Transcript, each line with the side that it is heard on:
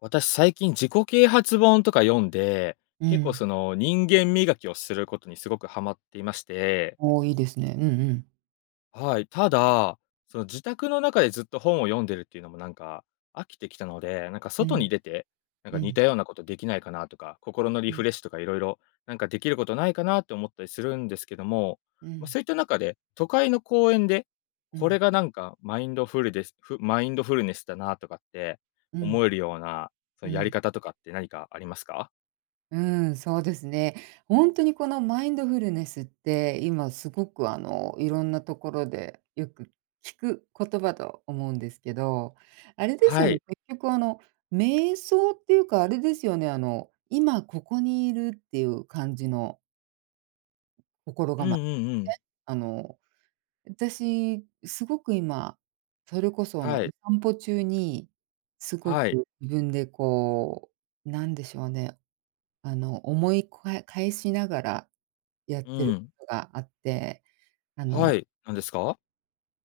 left: 私、最近自己啓発本とか読んで、
right: う
left: 結構
right: ん。
left: その人間磨きをすることにすごくハマっていまして。
right: おお、いいですね。うんうん。
left: はい、ただ、その自宅の中でずっと本を読んでるっていうのもなんか、飽きてきたので、なんか
right: う
left: 外
right: ん、
left: に出て、なん
right: う
left: か似
right: ん。
left: たようなことできないかなとか、心のリ
right: う
left: フ
right: ん。
left: レッシュとかいろいろ、なんかできることないかなと思ったりするんですけども、
right: う
left: ま、
right: ん。
left: そういった中で、都会の公園で、
right: う
left: これ
right: ん。
left: がなんかマインドフルデス、マインドフルネスだなとかって
right: う
left: 思
right: ん、
left: えるような、そ
right: う
left: のや
right: ん。
left: り方とかって何かありますか？
right: うん、そうですね。本当にこのマインドフルネスって今すごくあのいろんなところでよく聞く言葉と思うんですけど、あれです
left: は
right: よね、
left: い。
right: 結局あの瞑想っていうかあれですよね、あの今ここにいるっていう感じの。心
left: う
right: が
left: ん
right: ま、え、
left: うんうん。
right: あの私すごく今、それこそあのお
left: はい。
right: 散歩中にすご
left: はい。
right: く自分でこう、何でしょうね、あの思いこわ、返しながらやっ
left: う
right: ている
left: ん。
right: ことがあって、あ
left: は
right: の
left: い、何ですか？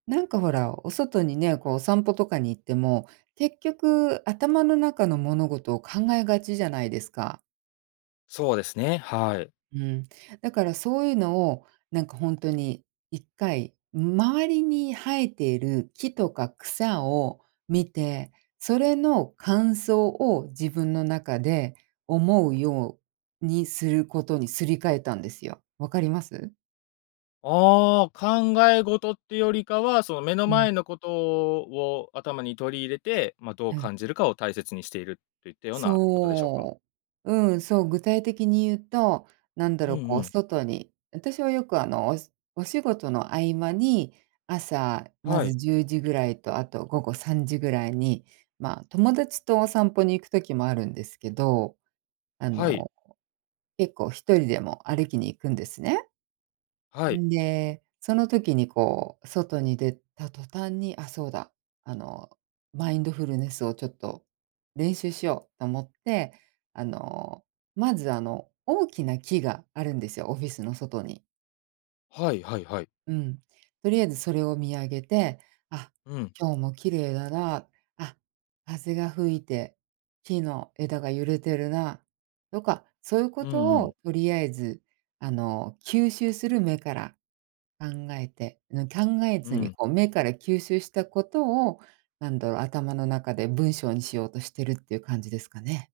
right: なんか、ほら、お外にね、こう、お散歩とかに行っても、結局頭の中の物事を考えがちじゃないですか。
left: そうですね、はい。
right: うん、だからそういうのを、なんか、ほんとに1回、周りに生えている木とか草を見て、それの感想を自分の中で思うようにすることにすり替えたんですよ。分かります？
left: ああ、考え事ってよりかは、その、目の
right: うん。
left: 前のことを頭に取り入れて、ま、どう
right: うん。
left: 感じるかを大切にしているといったようなことでしょうか？
right: そう。うん、そう、具体的に言うと、なんだろ
left: うん
right: う、こ
left: う
right: う、
left: ん。
right: 外に、私はよく、あの、おしお仕事の合間に朝ま
left: は
right: ず
left: い。
right: 10時ぐらいとあと午後3時ぐらいに、まあ、友達とお散歩に行くときもあるんですけど、あ
left: はい。
right: の結構1人でも歩きに行くんですね。
left: はい。
right: んで、その時に、こう、外に出た途端に、あ、そうだ、あの、マインドフルネスを、ちょっと、練習しようと思って、あの、まず、あの、大きな木があるんですよ、オフィスの外に。
left: はいはいはい。
right: うん、とりあえずそれを見上げて「あ、
left: うん。
right: 今日も綺麗だな、あ、風が吹いて木の枝が揺れてるな」とか、そういうこ
left: うんう
right: と
left: ん。
right: をとりあえず、あの、吸収する目から考えて、うん考え
left: う
right: ずに、
left: ん。
right: こう、目から吸収したことを、なんだろう、頭の中で文章にしようとしてるっていう感じですかね？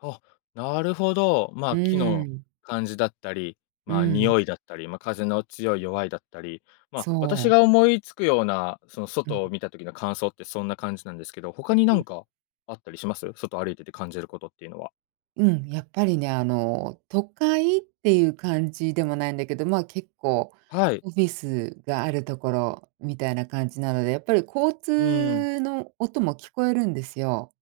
left: あ、なるほど。
right: う
left: ま、木
right: ー
left: の
right: ん。
left: 感じだったり、
right: う
left: ま、
right: ん。
left: 匂いだったり、ま、風の強い弱いだったり、ま、
right: そ
left: 私
right: う。
left: が思いつくようなその
right: うん。
left: 外を見た時の感想ってそんな感じなんですけど、他に
right: うん。
left: 何かあったりします？外歩いてて感じることっていうのは？
right: うん、やっぱりね、あの、都会っていう感じでもないんだけど、ま、結構
left: はい。
right: オフィスがあるところみたいな感じなので、やっぱり、交
left: うん。
right: 通の音も聞こえるんですよ。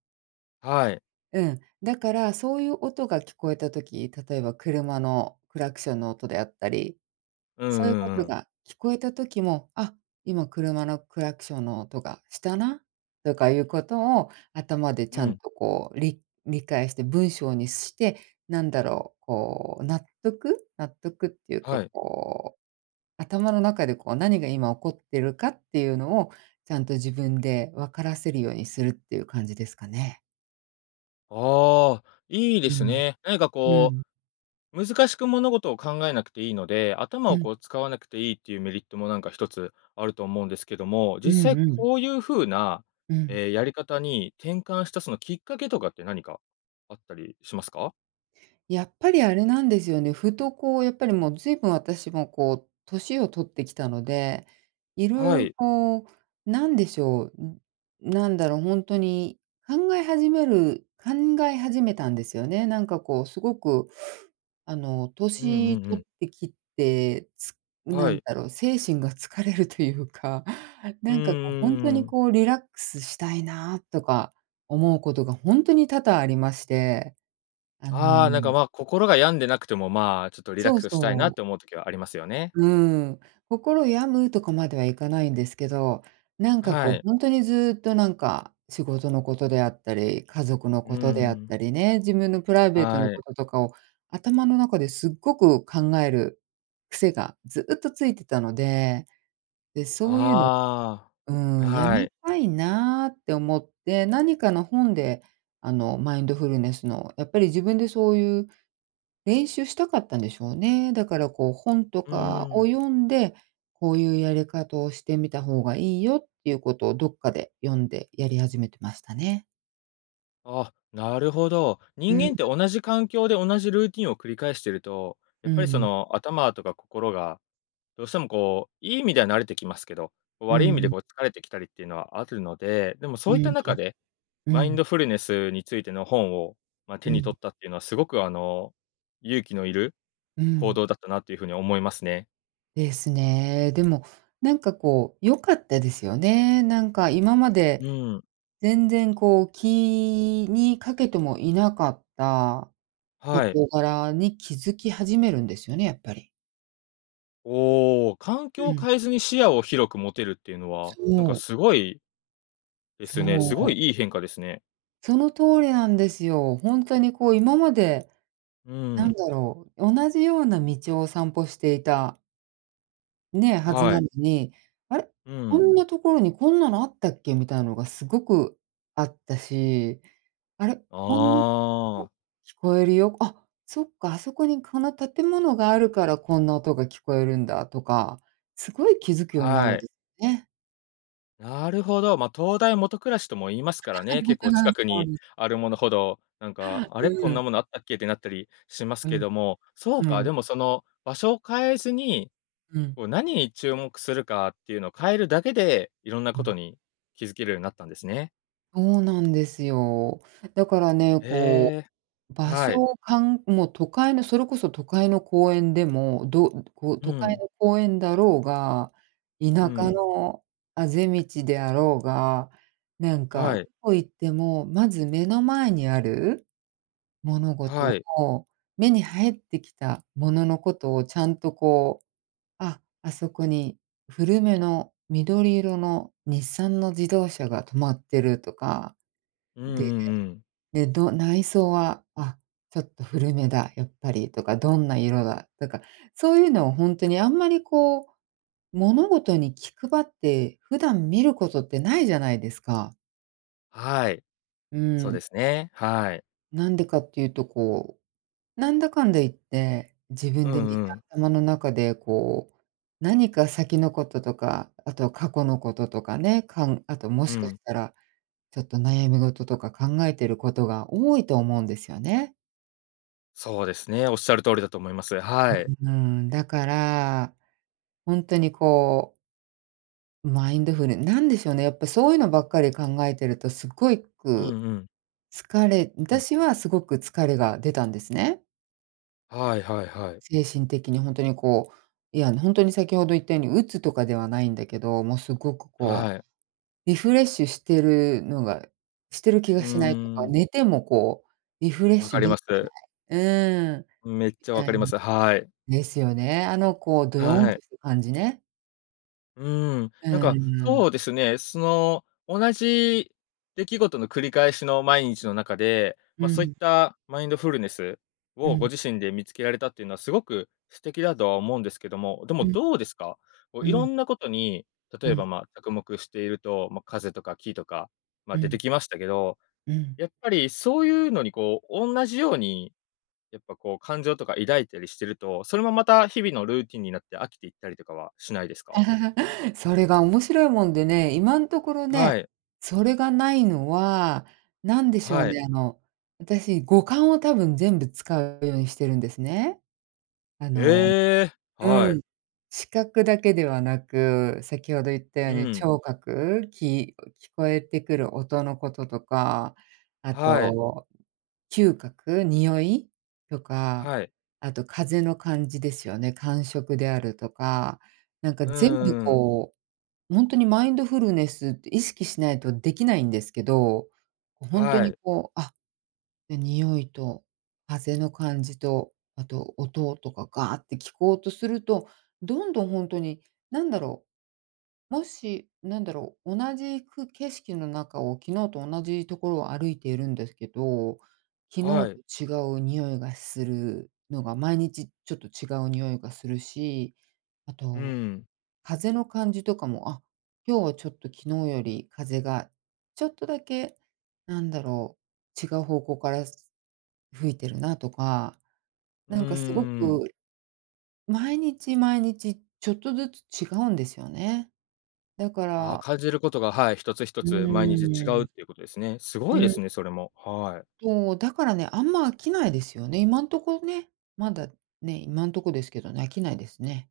left: はい。
right: うん、だからそういう音が聞こえた時、例えば車のクラクションの音であったり
left: う
right: そういう
left: ん
right: こ
left: うんう
right: と
left: ん。
right: が聞こえた時も「あ、今車のクラクションの音がしたな」とかいうことを頭でち
left: う
right: ゃん
left: ん。
right: と、こう、り理解して文章にして、なんだろう、こう、納得？納得っていうか、
left: はい。
right: こう、頭の中で、こう、何が今起こってるかっていうのをちゃんと自分でわからせるようにするっていう感じですかね。
left: ああ、いいで
right: う
left: す
right: ん、
left: ね。何か
right: う
left: こ
right: ん。
left: う、難しく物事を考えなくていいので、頭
right: う
left: を
right: ん。
left: こう使わなくていいっていうメリットもなんか一つあると思うんですけども、
right: う
left: 実
right: ん、
left: 際
right: うん。
left: こういう風な、
right: うん。
left: え、やり方に転換したそのきっかけとかって何か、あったりしますか？
right: やっぱりあれなんですよね、ふと、こうやっぱり、もうずいぶん私もこう年を取ってきたので、色
left: は
right: 々
left: い。
right: こう、なんでしょう、うなんだろう、ほんとに考え始める考え始めたんですよね。なんかこう、すごくあの
left: うん、う
right: 年
left: ん、う
right: 取
left: ん。
right: ってきて、つ
left: は
right: なん
left: い。
right: だろう、精神が疲れるというか、
left: うー
right: なんかこう、本当
left: ん、う
right: に
left: ーん。
right: こう、リラックスしたいな、とか思うことがほんとに多々ありまして。あ
left: ああ、なんか、
right: の。
left: ま、心が病んでなくてもまあ、ちょっとリラッ
right: そう、
left: クスしたい
right: そ
left: なっ
right: う。
left: て思う時はありますよね。
right: うーん。心を病むとかまではいかないんですけど、なんかこ
left: は
right: う
left: い。
right: ほんとにずっとなんか仕事のことであったり、家族の
left: うー
right: ことであっ
left: ん。
right: たりね、自分のプライベートの
left: は
right: こ
left: い。
right: ととかを、頭の中ですっごく考える癖がずっとついてたので。で、そういうの、
left: あ
right: うーん、
left: あ、
right: 止
left: は
right: め
left: い。
right: たいなって思って、何かの本であのマインドフルネスの、やっぱり自分でそういう練習したかったんでしょうね。だからこう、本と
left: う
right: か
left: ー
right: を
left: ん。
right: 読んで、こういうやり方をしてみた方がいいよっていうことをどっかで読んでやり始めてましたね。
left: あ、なるほど。
right: う
left: 人
right: ん。
left: 間って同じ環境で同じルーティンを繰り返してると、や
right: う
left: っぱり、そ
right: ん。
left: の、頭とか心が、どうしても、こう、いい意味では慣れてきますけど、
right: う
left: 悪い意味で、
right: ん。
left: こう、疲れてきたりっていうのはあるので、でも
right: う
left: そういっ
right: ん。
left: た中で、
right: う
left: マイン
right: ん。
left: ドフルネスについての本を、ま、
right: う
left: 手に
right: ん。
left: 取ったっていうのはすごく、あの、勇気のいる
right: う
left: 行
right: ん。
left: 動だったなという風に思いますね。
right: ですね。でも、なんか、こう、良かったですよね。なんか、今ま
left: う
right: で
left: ん。
right: 全然、こう、気にかけてもいなかった
left: はい。
right: 事柄に気づき始めるんですよね、やっぱり。
left: おお、環
right: う
left: 境を
right: ん。
left: 変えずに視野を広く持てるっていうのは、なん
right: そ
left: か、
right: う。
left: すごいですね、
right: そ
left: すご
right: う。
left: いいい変化ですね。
right: その通りなんですよ。ほんとに、こう、今まで、
left: う
right: なん
left: ん。
right: だろう、同じような道を散歩していた。ね、はず
left: は
right: な
left: い。
right: のに、あれ？
left: う
right: こ
left: ん。
right: んなところにこんなのあったっけ？みたいなのがすごくあったし、あれ？こん [unintelligible]
left: ああ。
right: 聞こえるよ。あ、そっか、あそこにこの建物があるからこんな音が聞こえるんだとか、すごい気づくようになる
left: は
right: ん
left: い。
right: ですね。
left: なるほど。ま、灯台下暗しとも言いますからね。結構近
right: [unintelligible]
left: く
right: そう
left: に
right: です。
left: あるものほど、なん
right: は
left: か、
right: あ、
left: あれ、こん
right: うん。
left: なものあったっけってなったりします
right: う
left: け
right: ん、
left: ども、そう
right: う
left: か、
right: ん。
left: でも、その、場所を変えずに、
right: うん。
left: こう、何に注目するかっていうのを変えるだけで、色んな
right: う
left: こと
right: ん。
left: に気づけるようになったんですね。
right: そうなんですよ。だからね、こ
left: ええ、
right: う、場所
left: はい。
right: をかんもう、都会のそれこそ都会の公園でも、どうこう、
left: う
right: 都会
left: ん。
right: の公園だろうが、田
left: う
right: 舎
left: ん。
right: の畦道であろうが、なんか、
left: は
right: ど
left: い。
right: こ行っても、まず目の前にある物事
left: はい。
right: を、目に入ってきた物のことを、ちゃんと、こう、ああ、あそこに古めの緑色の日産の自動車が止まってるとか、
left: うんう
right: で、
left: んうん。
right: で、ど内装は、あ、ちょっと古めだ、やっぱり、とか、どんな色だとか、そういうのをほんとに、あんまり、こう、物事に気配って普段見ることってないじゃないですか。
left: はい。
right: う
left: そう
right: ん。
left: ですね、はい。
right: なんでかっていうと、こう、なんだかんだ言って、自
left: う
right: 分でみ
left: ん
right: ん
left: う
right: な
left: ん。
right: 頭の中で、こう、何か先のこととか、あとは過去のこととかね、かん、あとも
left: う
right: しかし
left: ん。
right: たら、ちょっと、悩み事とか考えていることが多いと思うんですよね。
left: そうですね、おっしゃる通りだと思います。はい。
right: うーん、だから、本当にこうマインドフル何でしょうね、やっぱ、そういうのばっか考えているとすっごい
left: う
right: く
left: んうん。
right: 疲れ
left: うん。
right: 私はすごく疲れが出たんですね。
left: はいはいはい。
right: 精神的に本当に、こう、いや、本当に先ほど言ったように鬱とかではないんだけど、もう、すごく、こう、
left: はい。
right: リフレッシュしているのが、してる気
left: う
right: がしないという
left: ー
right: か、
left: ん。
right: 寝ても、こう、リフレッ
left: 分
right: シ
left: か
right: ュ
left: り
right: でき
left: ま
right: てな
left: す。
right: い。うーん、み
left: めっちゃわ
right: た
left: か
right: い
left: りま
right: な
left: す。はい。
right: ですよね。あの、こう、ドヨン
left: はい。
right: とする感じね。
left: うーん、なん
right: う
left: か、
right: ん。
left: そうですね、その、同じ出来事の繰り返しの毎日の中で、
right: う
left: ま、そういっ
right: ん。
left: たマインドフルネス？
right: う
left: をご
right: ん。
left: 自身で見つけられたっていうのはすごく素敵だとは思うんですけども、でも
right: うん。
left: どうですか？こう、
right: う
left: 色
right: ん。
left: んなことに、
right: う
left: 例えば、
right: ん。
left: ま、着目していると、ま、風とか木とか、ま、
right: う
left: 出て
right: ん。
left: きましたけど、
right: うん。
left: やっぱり、そういうのに、こう、同じように、やっぱ、こう、感情とか抱いたりしてると、それもまた日々のルーティンになって飽きていったりとかはしないですか？
right: それが面白いもんでね、今んところね、
left: はい。
right: それがないのは、何でしょう
left: はい。
right: ね、あの、私五感を多分全部使うようにしてるんですね。あの、
left: ええ、は
right: う
left: い。
right: ん、視覚だけではなく、先ほど言ったよう
left: う
right: に
left: ん。
right: 聴覚、き聞こえてくる音のこととか、あ
left: はい。
right: と嗅覚、匂いとか、
left: はい。
right: あと風の感じですよね。感触であるとか、なんか、
left: う
right: 全部、
left: ーん。
right: こう、本当にマインドフルネスって意識しないとできないんですけど、本当
left: は
right: に、
left: い。
right: こう、あ、匂いと風の感じと、あと音とかガーって聞こうとすると、どんどん本当に何だろう。もし、何だろう、同じく景色の中を昨日と同じところを歩いているんですけど、昨
left: はい。
right: 日と違う匂いがするのが毎日、ちょっと、違う匂いがするし、あ
left: う
right: と
left: ん。
right: 風の感じとかも、あ、今日は、ちょっと、昨日より風がちょっとだけ、なんだろう、違う方向から吹いてるなとか、
left: うー
right: なんか、すごく
left: ん。
right: 毎日毎日ちょっとずつ違うんですよね。だか
left: あ、
right: ら。
left: 感じることが、はい、1つひと
right: う
left: つ毎日違
right: ー
left: う
right: ん。
left: っていうことですね。す
right: う
left: ごいで
right: ん。
left: すね、それも。はい。
right: そう、だからね、あんま飽きないですよね。今のところね、まだね、今んとこですけどね、飽きないですね。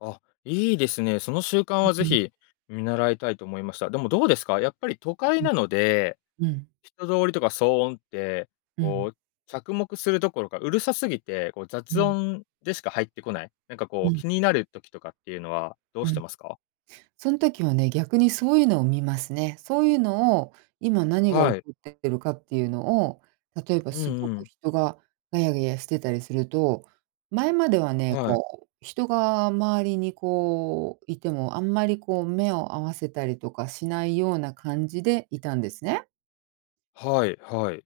left: あ、いいですね、その習慣は
right: う
left: ぜ
right: んうん。
left: ひ見習いたいと思いました。でもどうですかやっぱり都会
right: ん、
left: なので
right: うん、うん。
left: 人通りとか騒音って、
right: うん。
left: こう、着目するどころかうるさすぎて、こう、
right: う
left: 雑
right: ん。
left: 音でしか入ってこない、なんか、こ
right: う
left: う、
right: ん。
left: 気になる時とかっていうのはどう
right: う
left: して
right: ん、
left: ますか？
right: そん時はね逆にそういうのを見ますね。そういうのを今何が起こ
left: はい。
right: ってってるかっていうのを、例えば
left: う
right: す
left: ん
right: ご
left: う
right: く
left: ん。
right: 人がガヤガヤしてたりすると前まではね、
left: はい。
right: こう、人が周りに、こう、いてもあんまり、こう、目を合わせたりとかしないような感じでいたんですね。
left: はい、はい。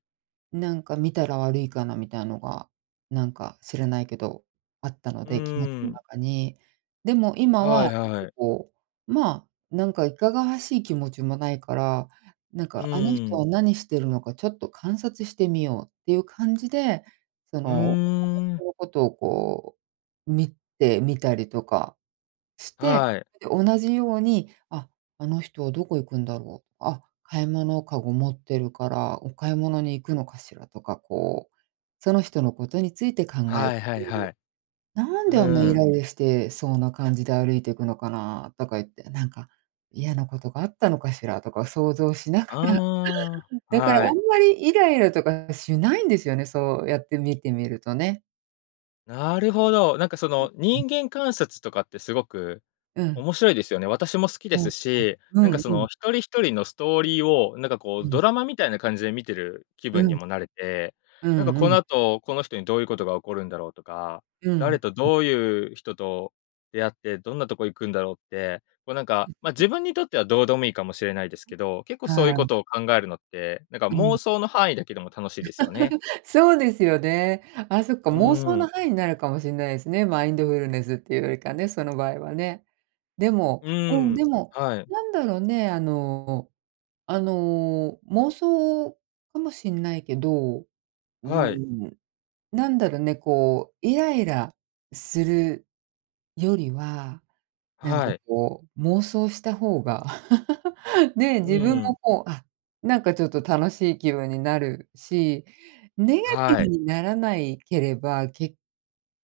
right: なんか見たら悪いかなみたいなのが、なんか知らないけどあったの
left: う
right: で気持ち
left: ー
right: の
left: ん。
right: 中に、でも今は
left: は
right: な
left: い
right: んか、
left: はい。
right: こう、ま、なんかいかがわしい気持ちもないからなん
left: う
right: か、あの
left: ー
right: 人
left: ん。
right: は何しているのかちょっと観察してみようっていう感じで、そ
left: う
right: の
left: ー ん。
right: こうことを、こう、見てみたりとかして、
left: はい。
right: で同じように、あ、あの人はどこ行くんだろう、あ、買い物かご持ってるからお買い物に行くのかしらとか、こう、その人のことについて考えて
left: はいはいはい。
right: なん
left: う
right: であんなにイ
left: ーん。
right: ライラして、そうな感じで歩いていくのかなとか言って、なんか嫌なことがあったのかしらとか想像しながら
left: あ あ、
right: だからあ
left: は
right: ん
left: い。
right: まりイライラとかしないんですよね、そうやって見てみるとね。
left: なるほど、なんかそ
right: うん、
left: の
right: うん。
left: 人間観察とかってすごく
right: うん。
left: 面白いですよね。私も好きで
right: はい、は
left: す
right: い、
left: し、
right: う
left: なんか
right: ん、
left: そ
right: う
left: の
right: ん。
left: 1人1人のストーリーを、なんかこ
right: う
left: う
right: ん。
left: ドラマみたいな感じで見てる気
right: う
left: 分に
right: ん。
left: もなれて、
right: う
left: なんか
right: んう
left: この
right: ん。
left: 後、この人にどういうことが起こるんだろうとか、
right: うん、
left: 誰と
right: ん。
left: どういう人と出会って、どんなとこ行くんだろうって、こうなんか、ま、自分にとってはどうでもいいかもしれないですけど、結構そういう
right: は
left: こ
right: い。
left: とを考えるのって、なんか
right: うん。
left: 妄想の範囲だけでも楽しいですよね。
right: そうですよね。あ、そっか
left: う
right: 妄
left: ー
right: 想の
left: ん。
right: 範囲になるかもしんないですね、マインドフルネスっていうよりかね、その場合はね。でも、
left: う
right: うん、で
left: ん、
right: も、
left: はい。
right: なんだろうね、あのあの、妄想かもしんないけど、うー
left: はい。
right: ん、なんだろうね、こう、イライラするよりはなん
left: は
right: か、
left: い。
right: こう、妄想した方が ね、自
left: う
right: 分も、
left: ん。
right: こう、あ、なんかちょっと楽しい気分になるしネガティ
left: は
right: ブ
left: い。
right: にならないければ、結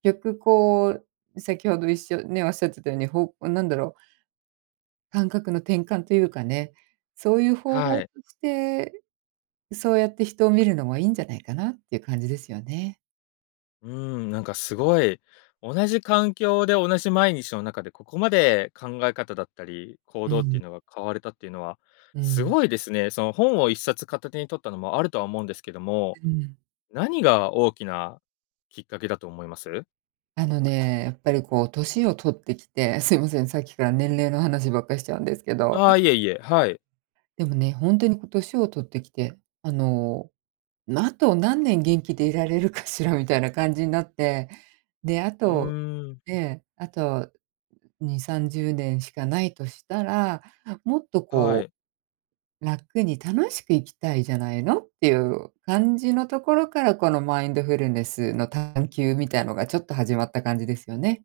right: 局、こう、先ほどいっしょね、おっしゃってたように方向なんだろう感覚の転換というかね、そういう方法
left: は
right: と
left: い。
right: して、そうやって人を見るのもいんじゃないかなっていう感じですよね。
left: うーん、なんかすごい、同じ環境で同じ毎日の中で、ここまで考え方だったり、行
right: う
left: 動ってい
right: ん。
left: うのが変われたっていうのは、
right: う
left: す
right: ん。
left: ごいですね。その本を一冊片手に取ったのもあるとは思うんですけども、
right: うん。
left: 何が大きなきっかけだと思います？
right: あのね、やっぱりこう歳を取ってきて、すいません、さっきから年齢の話ばっかしちゃうんですけど。
left: ああ、いえいえ、はい。
right: でもね、ほんとにこう歳を取ってきて、あの、なと何年元気でいられるかしらみたいな感じになって、で、あ
left: う
right: と、
left: ーん。
right: ね、あと2、30年しかないとしたら、もっと
left: は
right: こ
left: い。
right: う、楽に楽しく生きたいじゃないの？っていう感じのところから、このマインドフルネスの探求みたいのがちょっと始まった感じですよね。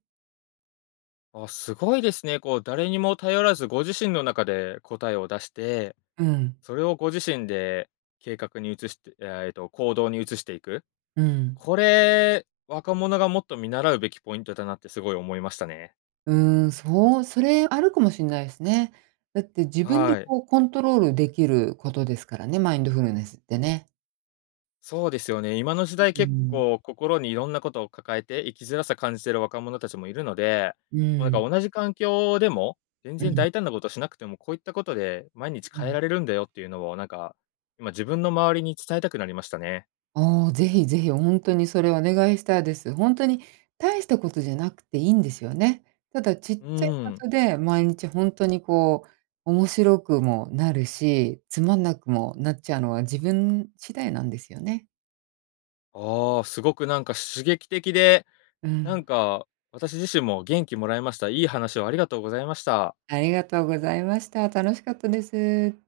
left: あ、すごいですね。こう誰にも頼らずご自身の中で答えを出して、
right: うん。
left: それをご自身で計画に移してえっと行動に移していく。
right: うん。
left: これ、若者がもっと見習うべきポイントだなってすごい思いましたね。
right: うーんそう、それあるかもしれないですね。だって自分で
left: はい。
right: こうコントロールできることですからね、マインドフルネスってね。
left: そうですよね、今の時
right: う
left: 代、
right: う
left: 結
right: ん。
left: 構心にいろんなことを抱えて生きづらさを感じている若者たちもいるので、
right: う
left: もうなんか
right: ん。
left: 同じ環境でも、全
right: う
left: 然
right: ん。
left: 大胆なことしなくても、こういったことで毎日
right: う
left: 変え
right: ん。
left: られるんだよっていうのをなんか、今自分の周りに伝えたくなりましたね。
right: ああ、ぜひぜひほんとにそれお願いしたいです。ほんとに大したことじゃなくていいんですよね。ただちっ
left: う
right: ちゃいこ
left: ーん。
right: とで毎日ほんとにこう面白くもなるし、つまんなくもなっちゃうのは自分次第なんですよね。
left: ああ、すごくなんか刺激的で、
right: う
left: なん
right: ん。
left: か私自身も元気もらいました。いい話をありがとうございました。
right: ありがとうございました。楽しかったです。